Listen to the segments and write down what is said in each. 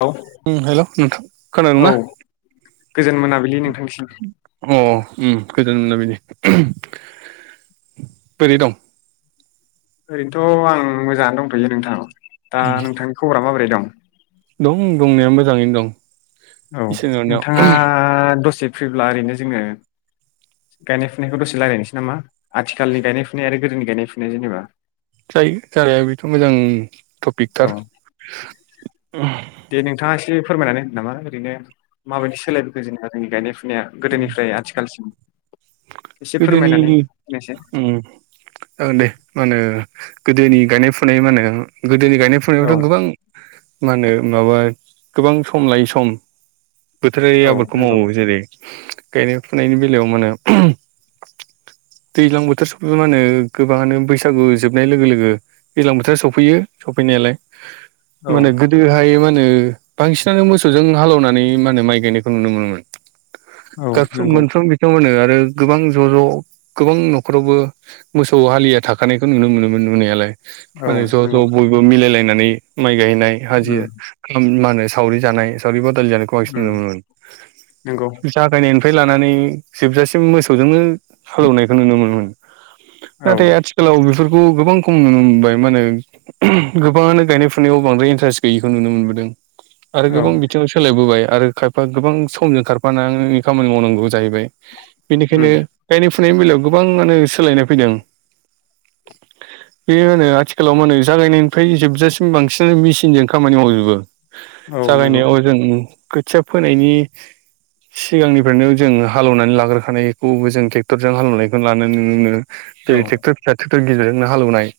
औ ओम हेल' नोंथां औ खोनादोंना? गोजोन मोनाबिलि नोंथांनिसिम। ओम गोजोन मोनाबिलि। बोरै दं? ओरैनोथ' आं मोजाङानो दंथ'यो नोंथां। दा नोंथांनि खबरा माबोरै दं? दं दंनाया मोजाङैनो दं। औ इसोरनि अननायाव नोंथाङा दसे फैब्ला ओरैनो जोङो गायनाय फुनायखौ दसे लायरायसै नामा, आथिखालनि गायनाय फुनाय आरो गोदोनि गायनाय फुनाय जेनेबा । जायो जानाया बेथ' मोजां। औ ट'पिकथार, दे । नोंथाङा एसे फोरमायनानै होनो नामा ओरैनो मा बायदि सोलायबोखो जेनेबा जोंनि गायनाय फु फुनाया गोदोनिफ्राय आथिखालसिम एसे गोदोनि फोरमायनानै होनायसाय ओम ओ दे मा होनो गोदोनि गायनाय फुनाय मा होनो गोदोनि गायनाय औ फुनायबाथ' गोबां मा होनो माबा गोबां सम लायै सम बोथोरारि औ आबादखौ नंगौ मावो जेरै गायनाय फुनायनि बेलायाव मा होनो दैज्लां बोथोर सफैबा मा होनो गोबाङानो बैसागु जोबनाय लोगो लोगो दैज्लां बोथोरा सफैयो सफैनायालाय औ माहोनो गोदोहाय मा नो होनो बांसिनानो मोसौजों हालौनानै मा होनो माइ गायनायखौ नुनो मोनोमोन। औ गारफ्रोम नंगौ मोनफ्रोम बिथिंङावनो मा होनो आरो गोबां ज' ज' गोबां न'खरावबो मोसौ हालिया थाखानायखौ नुनो मोनोमोन नुनायालाय। औ माने ज' ज' नंगौ बयबो मिलायलायनानै माइ गायनाय हाजिर उम मा होनो सावरि जानाय सावरि बादालि जानायखौ बांसिन उम नुनो मोनोमोन। नंगौ जागायनायनि फाय लानानै जोबजासिम मोसौजोंनो हालौवनायखौ नुनो मोनोमोन। औ नाथाय आथिखालाव बेफोरखौ गोबां खम नुनो मोनबाय, माहोनो गोबाङानो गायनाय फुनायाव बांद्राय इन्टारेस्ट गैयिखौ नुनो मोनबोदों। आरो औ गोबां बिथिङाव सोलायबोबाय आरो खायफा गोबां समजों खारफानानै खामानि मावनांगौ जाहैबाय, बेनिखायनो उम गायनाय फुनायनि बेलायाव गोबांङानो सोलायनाय फैदों। [inaudible] बेयोनो आथिखालाव मा होनो जागायनायनिफ्राय जोबजासिम बांसिन मेचिनजों खामानि मावजोबो। औ नंगौ जागायनायाव जों खोथिया फोनायनि सिगांनिफ्रायनो जों हालेवनानै लाग्रोखानायखौबो जों ट्रेक्टरजों हालौनायखौ लानाय नुनो मोनो। जेरै औ टेक्टर फिसा, टेक्टर गिदिरजोंनो हालौनाय।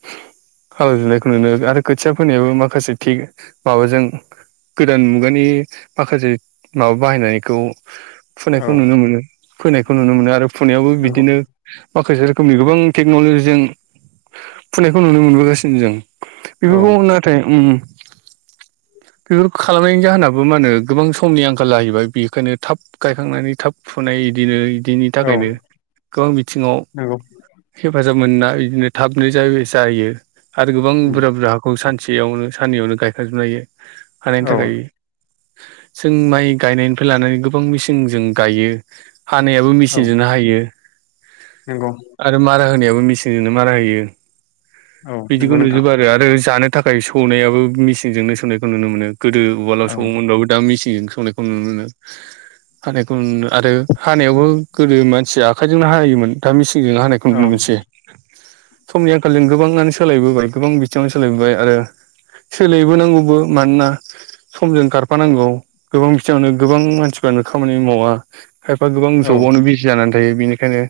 खालामजोबनायखौ नुनो आरो खोथिया फोनायाबो माखासे थिग माबाजों गोदान मुगानि माखासे माबा बाहायनायखौ फुनायखौ औ नुनो मोनो, फोनायखौ नुनो मोनो आरो फुनायावबो नंगौ बिदिनो माखासे रोखोमनि गोबां टेक्न'लजिजों फुनायखौ नुनो मोनबोगासिनो जों। औ बेफोरखौ नाथाय उम बेफोरखौ खालामनायनि जाहोनाबो मा होनो गोबां समनि आंखाल जाहैबाय, बेखायनो थाब गायखांनानै थाब फुनाय इदिनो बिनि औ थाखायनो गोबां बिथिङाव नंगौ हेफाज जाब मोन्ना इदिनो थाबनो जावयो जायो आरो गोबां उम, बुरजा बुरजाखौ सान सेयावनो साननैयावनो गायखांजोबनो हायो, हानायनि औ थाखाय जों माइ गायनायनिफ्राय लानानै गोबां मेसिं जों गायो। हानायाबो औ मेचनजोंनो हायो नंगौ आरो मारा होनायाव मिसिनजोंनो मारा होयो औ बिदिखौ नंगौ नोंथां नुजुबो आरो आरो जानो थाखाय सौनायाबो मेचिनजोंनो सौनायखौ नुनो मोनो गोदो उवालाव औ सौओमोनब्लाबो दा मेसिनजों संनायखौ नुनो मोनो। हानायखौ नु आरो हानायावबो गोदो मानसि आखाइजोंनो हायोमोन दा मिसि हानायखौ औ नुनो मोनसै। समनि आंखालजों गोबाङानो सोलायबोबाय गोबां बिथिङनो सोलायबोबाय आरो सोलायबोनांगौबो मानोना समजों खारफानांगौ गोबां बिथिङावनो गोबां मानसि गोबानो खामानि मावा खायफा गोबां औ जबावनो बिजि जानानै थायो बेनिखायनो बेखायनो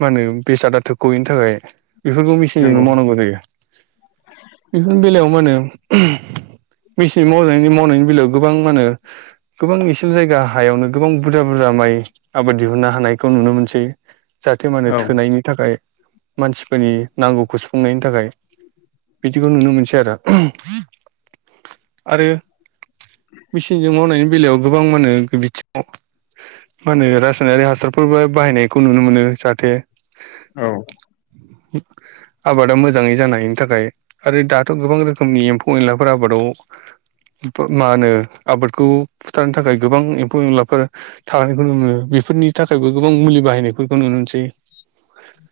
मा होनो बेसादा थो गयैनि थाखाय बेफोरखौ मेसिनजोंनो नंगौ मावनांगौ जायो बेफोरनि बेलायाव मा होनो? मेसिन मावनायनि मावनायनि बेलायाव गोबां मा होनो गोबां एसिन जायगा । हायावनो गोबां बुरजा बुरजा माइ आबाद दिहुननो हानायखौ नुनो मोनसै । जाहाथे मान होने औ थोनायनि थाखाय मानसिफोरनि नांगौखौ सुफुंनायनि थाखाय । बिदिखौ नुनो मोनसै आरो । आरो मिचिनजों मावनायनि बेलायाव गोबां मा होनो मा होनो रासायनारि हासारफोरबो बाहायनायखौ नुनो मोनो जाहाथे औ । आबादा मोजाङै जानायनि थाखाय आरो दाथ' गोबां रोखोमनि एम्फौ एनलाफोर आबादाव मा होनो आबादखौ फुथारनो थाखाय गोबां लाफोर थनायखौ नुो बेफोरनि थाखायबो गोबां मुलि बाहायनायफोरखौ नुनो मोनसै । [inaudible]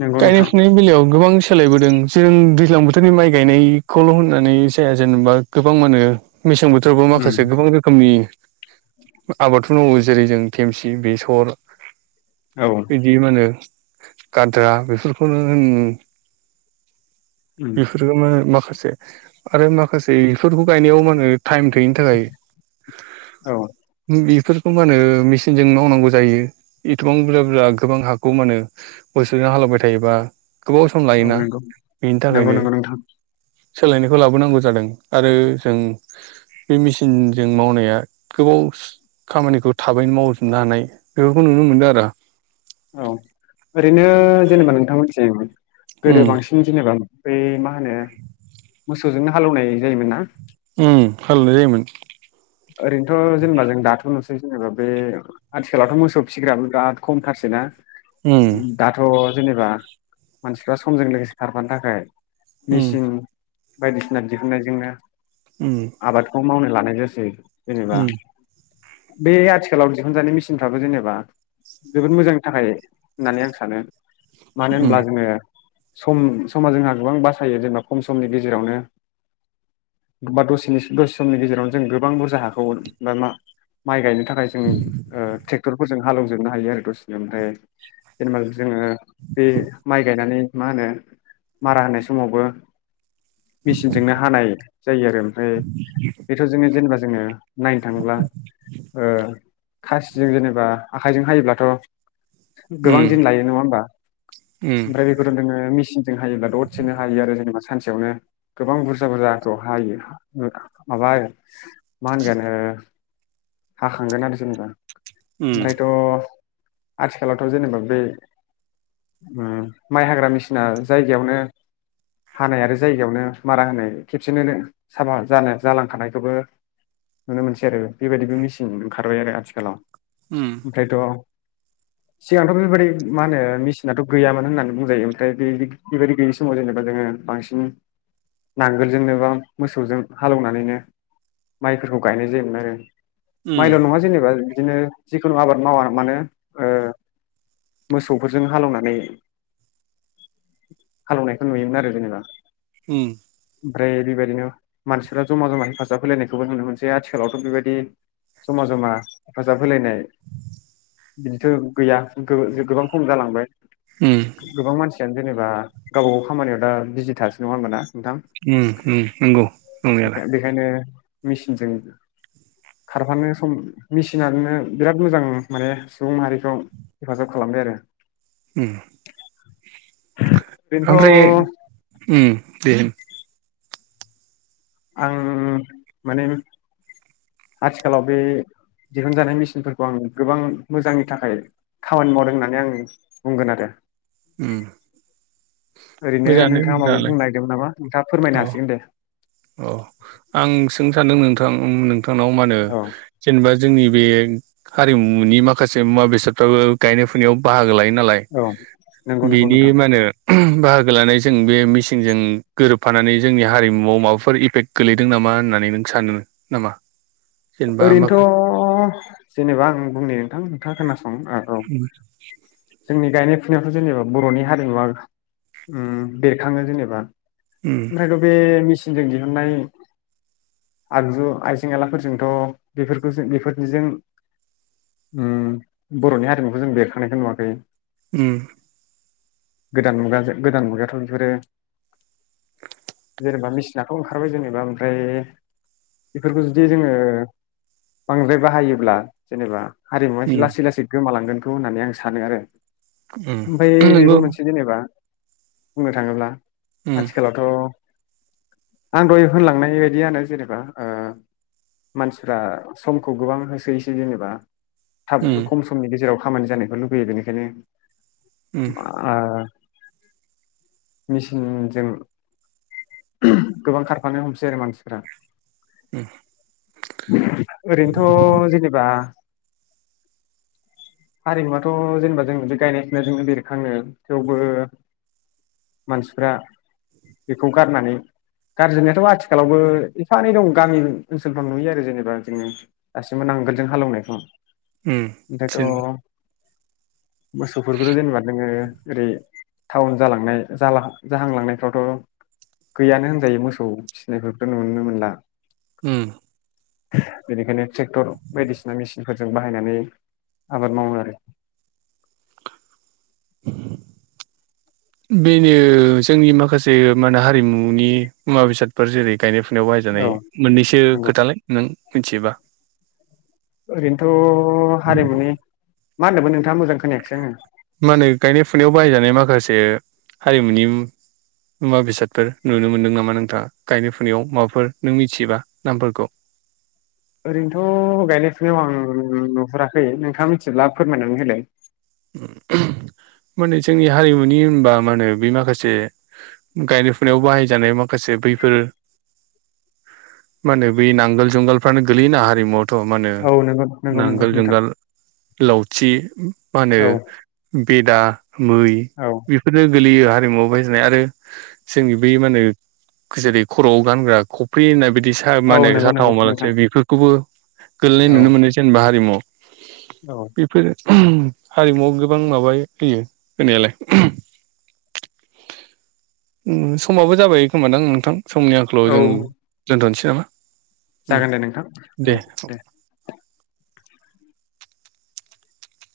नंगौ गायनाय नोंथां फुनायनि बेलायाव गोबां सोलायबोदों जों दैज्लां बोथोरनि माइ गायनायखौल' होननानै जाया जेनेबा गोबां माहोनो मेसें बोथोरावबो उम, माखासे गोबां रोखोमनि आबादखौ मावो जेरै जों खेमसि बेसर औ बिदि मा होनो गद्रा बेफोरखौनो उम, बेफोरनो माखासे आरो माखासे बेफोरखौ गायनायाव मा होनो? टाइम गैयिनि थाखाय औ बेफोरखौ मान होने मेचिनजों मावनांगौ जायो एथबां बुरजा बुरजा गोबां हाखौ मा होनो गोसोजों हालवबाय थायोबा गोबाव सम औ लायोना नंगौ बेनि नंगौ थाखायनो नंगौ नोंथां । सोलायनायखौ लाबोनांगौ जादों आरो जों बे मेसिनजों मावनाया गोबाव खामानिखौ थाबैनो मावजोबनो हानाय बेफोरखौ नुनो मोनदों आरो । औ ओरैनो जेनेबा नोंथांमोनसि उम गोदो बांसिन जेनेबा बै मा होनो मोसौजोंनो हालौवनाय जायोमोन ना? हालौनाय जायोमोन ओरैनोथ' जेनेबा जों दाथ' नुसै जेनेबा बे आथिखालावथ' मोसौ फिग्राबो बिराद खमथारसै ना? दाथ' जेनेबा मानसिफ्रा समजों लोगोसे खारफानो थाखाय उम मेसिन बायदिसिना दिहुननायजोंनो उम। आबादखौ मावनो लानाय जासै जेनेबा उम बे आथिखालाव दिहुनजानाय मेसिनफ्राबो जेनेबा जोबोद मोजांनि थाखाय होननानै आं सानो मानो उम होनब्ला उम जोङो सम समा जोंहा गोबां बासायो जेनेबा खम समनि गेजेरावनो बा दसे दसे समनि गेजेराव जों गोबां हाखौ माइ गायनो थाखाय जों ट्रेक्टर फोरजों हालेवजोबनो हायो आरो दसे ओमफ्राय जेनेबा जोङो बे माइ गायनानै मा होनो मारा होनाय समावबो मेचिनजोंनो हानाय जायो आरो ओमफ्राय बेथ' जोंनो जेनेबा जोङो नायनो थाङोब्ला ओ खासिजों जेनेबा आखाइजों हायोब्लाथ' गोबां दिन लायो नङा होमबा उम ओमफ्राय बेफोर नोङो मेचिन जों हायोब्ला दसेनो हायो जेनेबा सानसेयावनो गोबां बुरजा बुरजाखौ हायो माबा [unintelligible] मा होनगोन ओ हाखांगोन आरो जेनेबा उम ओमफ्रायथ' आथिखालावथ' जेनेबा बे माइ हाग्रा मेचिना जायगायावनो हानाय आरो जायगायावनो मारा होनाय खेबसेनो साफा जानाय जालांखानायखोबो नुनो मोनसै आरो बेबायदिबो मेचिन ओंखारबाय आरो आथिखालाव ओमफ्रायथ' सिगांथ' बेबायदि मा होनो मेचिनाथ' गैयामोन होननानै बुंजायो ओमफ्राय बे बेबायदि गैयि समाव जेनेबा जोङो बांसिन नांगोलजोंनो बा मोसौजों हालेवनानैनो माइफोरखौ गायनाय जायोमोन आरो माइल' नङा जेनेबा बिदिनो जिखुनु आबाद मावा मानो ओ मोसौफोरजों हालेवनानै हालेनायखौ नुयोमोन आरो जेनेबा उम ओमफ्राय बेबायदिनो मानसिफोरा जमा जमा हेफाजाब होलायनायखौ बेखौबो नुनो मोनसै आथिखालावथ' बेबायदि जमा जमा हेफाजाब होलायनाय बिदिथ' गैया गो गोबां खम जालांबाय उम गोबां मानसियानो जेनेबा गावबा गाव खामानियाव दा बिजि थासै नङा होमबा ना नोंथां उम उम नंगौ नंनायालाय बेखायनो मेचिनजों खारफानो सम मेचिनो बिराद मोजां माने सुबुं माहारिखौ हेफाजाब खालामो बाय आरो ओमफ्राय ओरैनोथ' उम दे आं माने आथिखालाव बे दिहुनजानाय मेचिनफोरखौ आं गोबां मोजांनि थाखाय खामानि मावदों होननानै आं बुंगोन आरो उम ओरैनो मोजाङानो नोंथाङा माबा मोजाङालाय बुंनो नागिरदोंमोन नामा नोंथाङा फोरमायनो हासिगोन दे अ आं सोंनो सान्दों नोंथां नों नोंथांनाव मा होनो औ जेनेबा जोंनि बे हारिमुनि माखासे मुवा बेसादफ्राबो गायनाय फुनायाव बाहागो लायो नालाय औ नंगौ नंगौ बिनि नोंथां मा होनो बाहागो लानाय जों बे मेचिनजों गोरोबफानानै जोंनि हारिमुवाव माबा फोर इफेक्ट गोलैदों नामा होननानै नों सानो नामा जेनेबा माखा ओरैनोथ' जेनेबा आं बुंनि नोंथां नोंथाङा खोनासं औ उम जोंनि गायनाय फुनायखौ जेनेबा बर'नि हारिमुवा उम बेरखाङो जेनेबा उम ओमफ्रायथ' बे मेचिनजों दिहुननाय आगजु आइजें आयलाफोरजों द' बेफोरखौ जों बेफोरनिजों उम बर'नि हारिमुखौ जों बेरखानायखौ नुवाखै उम गोदान मुगाजों गोदान मुगायाथ' बेफोरो जेनेबा मेचिनाथ' ओंखारबाय जेनेबा ओमफ्राय बेफोरखौ जुदि जोङो बांद्राय बाहायोब्ला जेनेबा हारिमुवा उम लासै लासै गोमालांगोन होननानै आं सानो आरो ओमफ्राय उम बेबो नंगौ मोनसे जेनेबा बुंनो थाङोब्ला उम आथिखालावथ' आं दहाय होनलांनाय बायदियानो जेनेबा ओ मानसिफ्रा समखौ गोबां होसोयैसै जेनेबा थाब उम खम समनि गेजेराव खामानि जानायखौ लुबैयो बेनिखायनो उम मेचिनजों गोबां खारफानो हमसै आरो मानसिफोरा [unintelligible] ओरैनोथ' जेनेबा हारिमुवाथ' जेनेबा जों गायनाय फनाय जोंनो बेरखाङो थेवबो मानसिफ्रा बेखौ गारनानै गारजेननायाथ' आथिखालावबो एफा एनै दं गामि ओ सोलफ्राव नुयो आरो जेनेबा जोंङ दासिमबो नांगोलजों हालेवनायखौ उम ओमफ्रायथ' मोसौफोरखौथ' जेनेबा नोङो ओरै टाउन जालांनाय जाहांलांनायफ्रावथ' गैयानो होनजायो मोसौ फिसिनायथ' नुनो मोनला उम बेनिखायनो ट्रेक्टर बायदिसिना मेसिनफोरजों बाहायनानै आबादमावोआरो बेनो जोंनि माखासे मा होनो हारिमुनि मुवा बेसादफोर जेरै गायनाय फुनायाव बाहायजानाय औ मोननैसो नंगौ खोथालाय नों मिथियोबा ओरैनोथ' हारिमुनि मा होनदोंबो नोंथाङा मोजां खोनायाखाससै आङो मा होनो गायनाय फुनायाव बाहायजानाय माखासे हारिमुनि मुवा बेसादफोर नुनो मोनदों नामा नोंथाङा गायनाय फुनायाव माबाफोर नों मिथियोबा नामफोरखौ [unintelligible] ओरैनोथ' गायनाय फुनायाव आं नुहुराखै नोंथाङा मिथिब्ला फोरमायनानै होलाय [inaudible] माने जोंनि हारिमुनि होनबा मा होनो बे माखासे गायनाय फुनायाव बाहायजानाय मा खासे बैफोर [inaudible] मा होनो बै नांगोल जुंगालफ्रानो गोलैयोना हारिमुआव थ' मा होनो औ नंगौ नंगौ नंगौ नांगोल नोंथां जुंगाल लावथि मा होनो औ बेदा मै औ बेफोरनो गोलैयो हारिमुआव बाहायजानाय आरो जोंनि बै मा होनो गसेरै खर'आव गानग्रा खफ्रि होननाय बिदि बिदि सा औ माहोनो नंगौ नंगौ नोंथां साथावमालसो बेफोरखौबो गोलैनाय औ नुनो मोनो जेनेबा हारिमु आव औ बेफोरो हारिमुवआव गोबां माबा होयो होनायालाय समाबो जाबाय खोमा दां नोंथां। समनि आंखोलाव औ जों दोनथ'नोसै नामा? जागोन दे नोंथां औ दे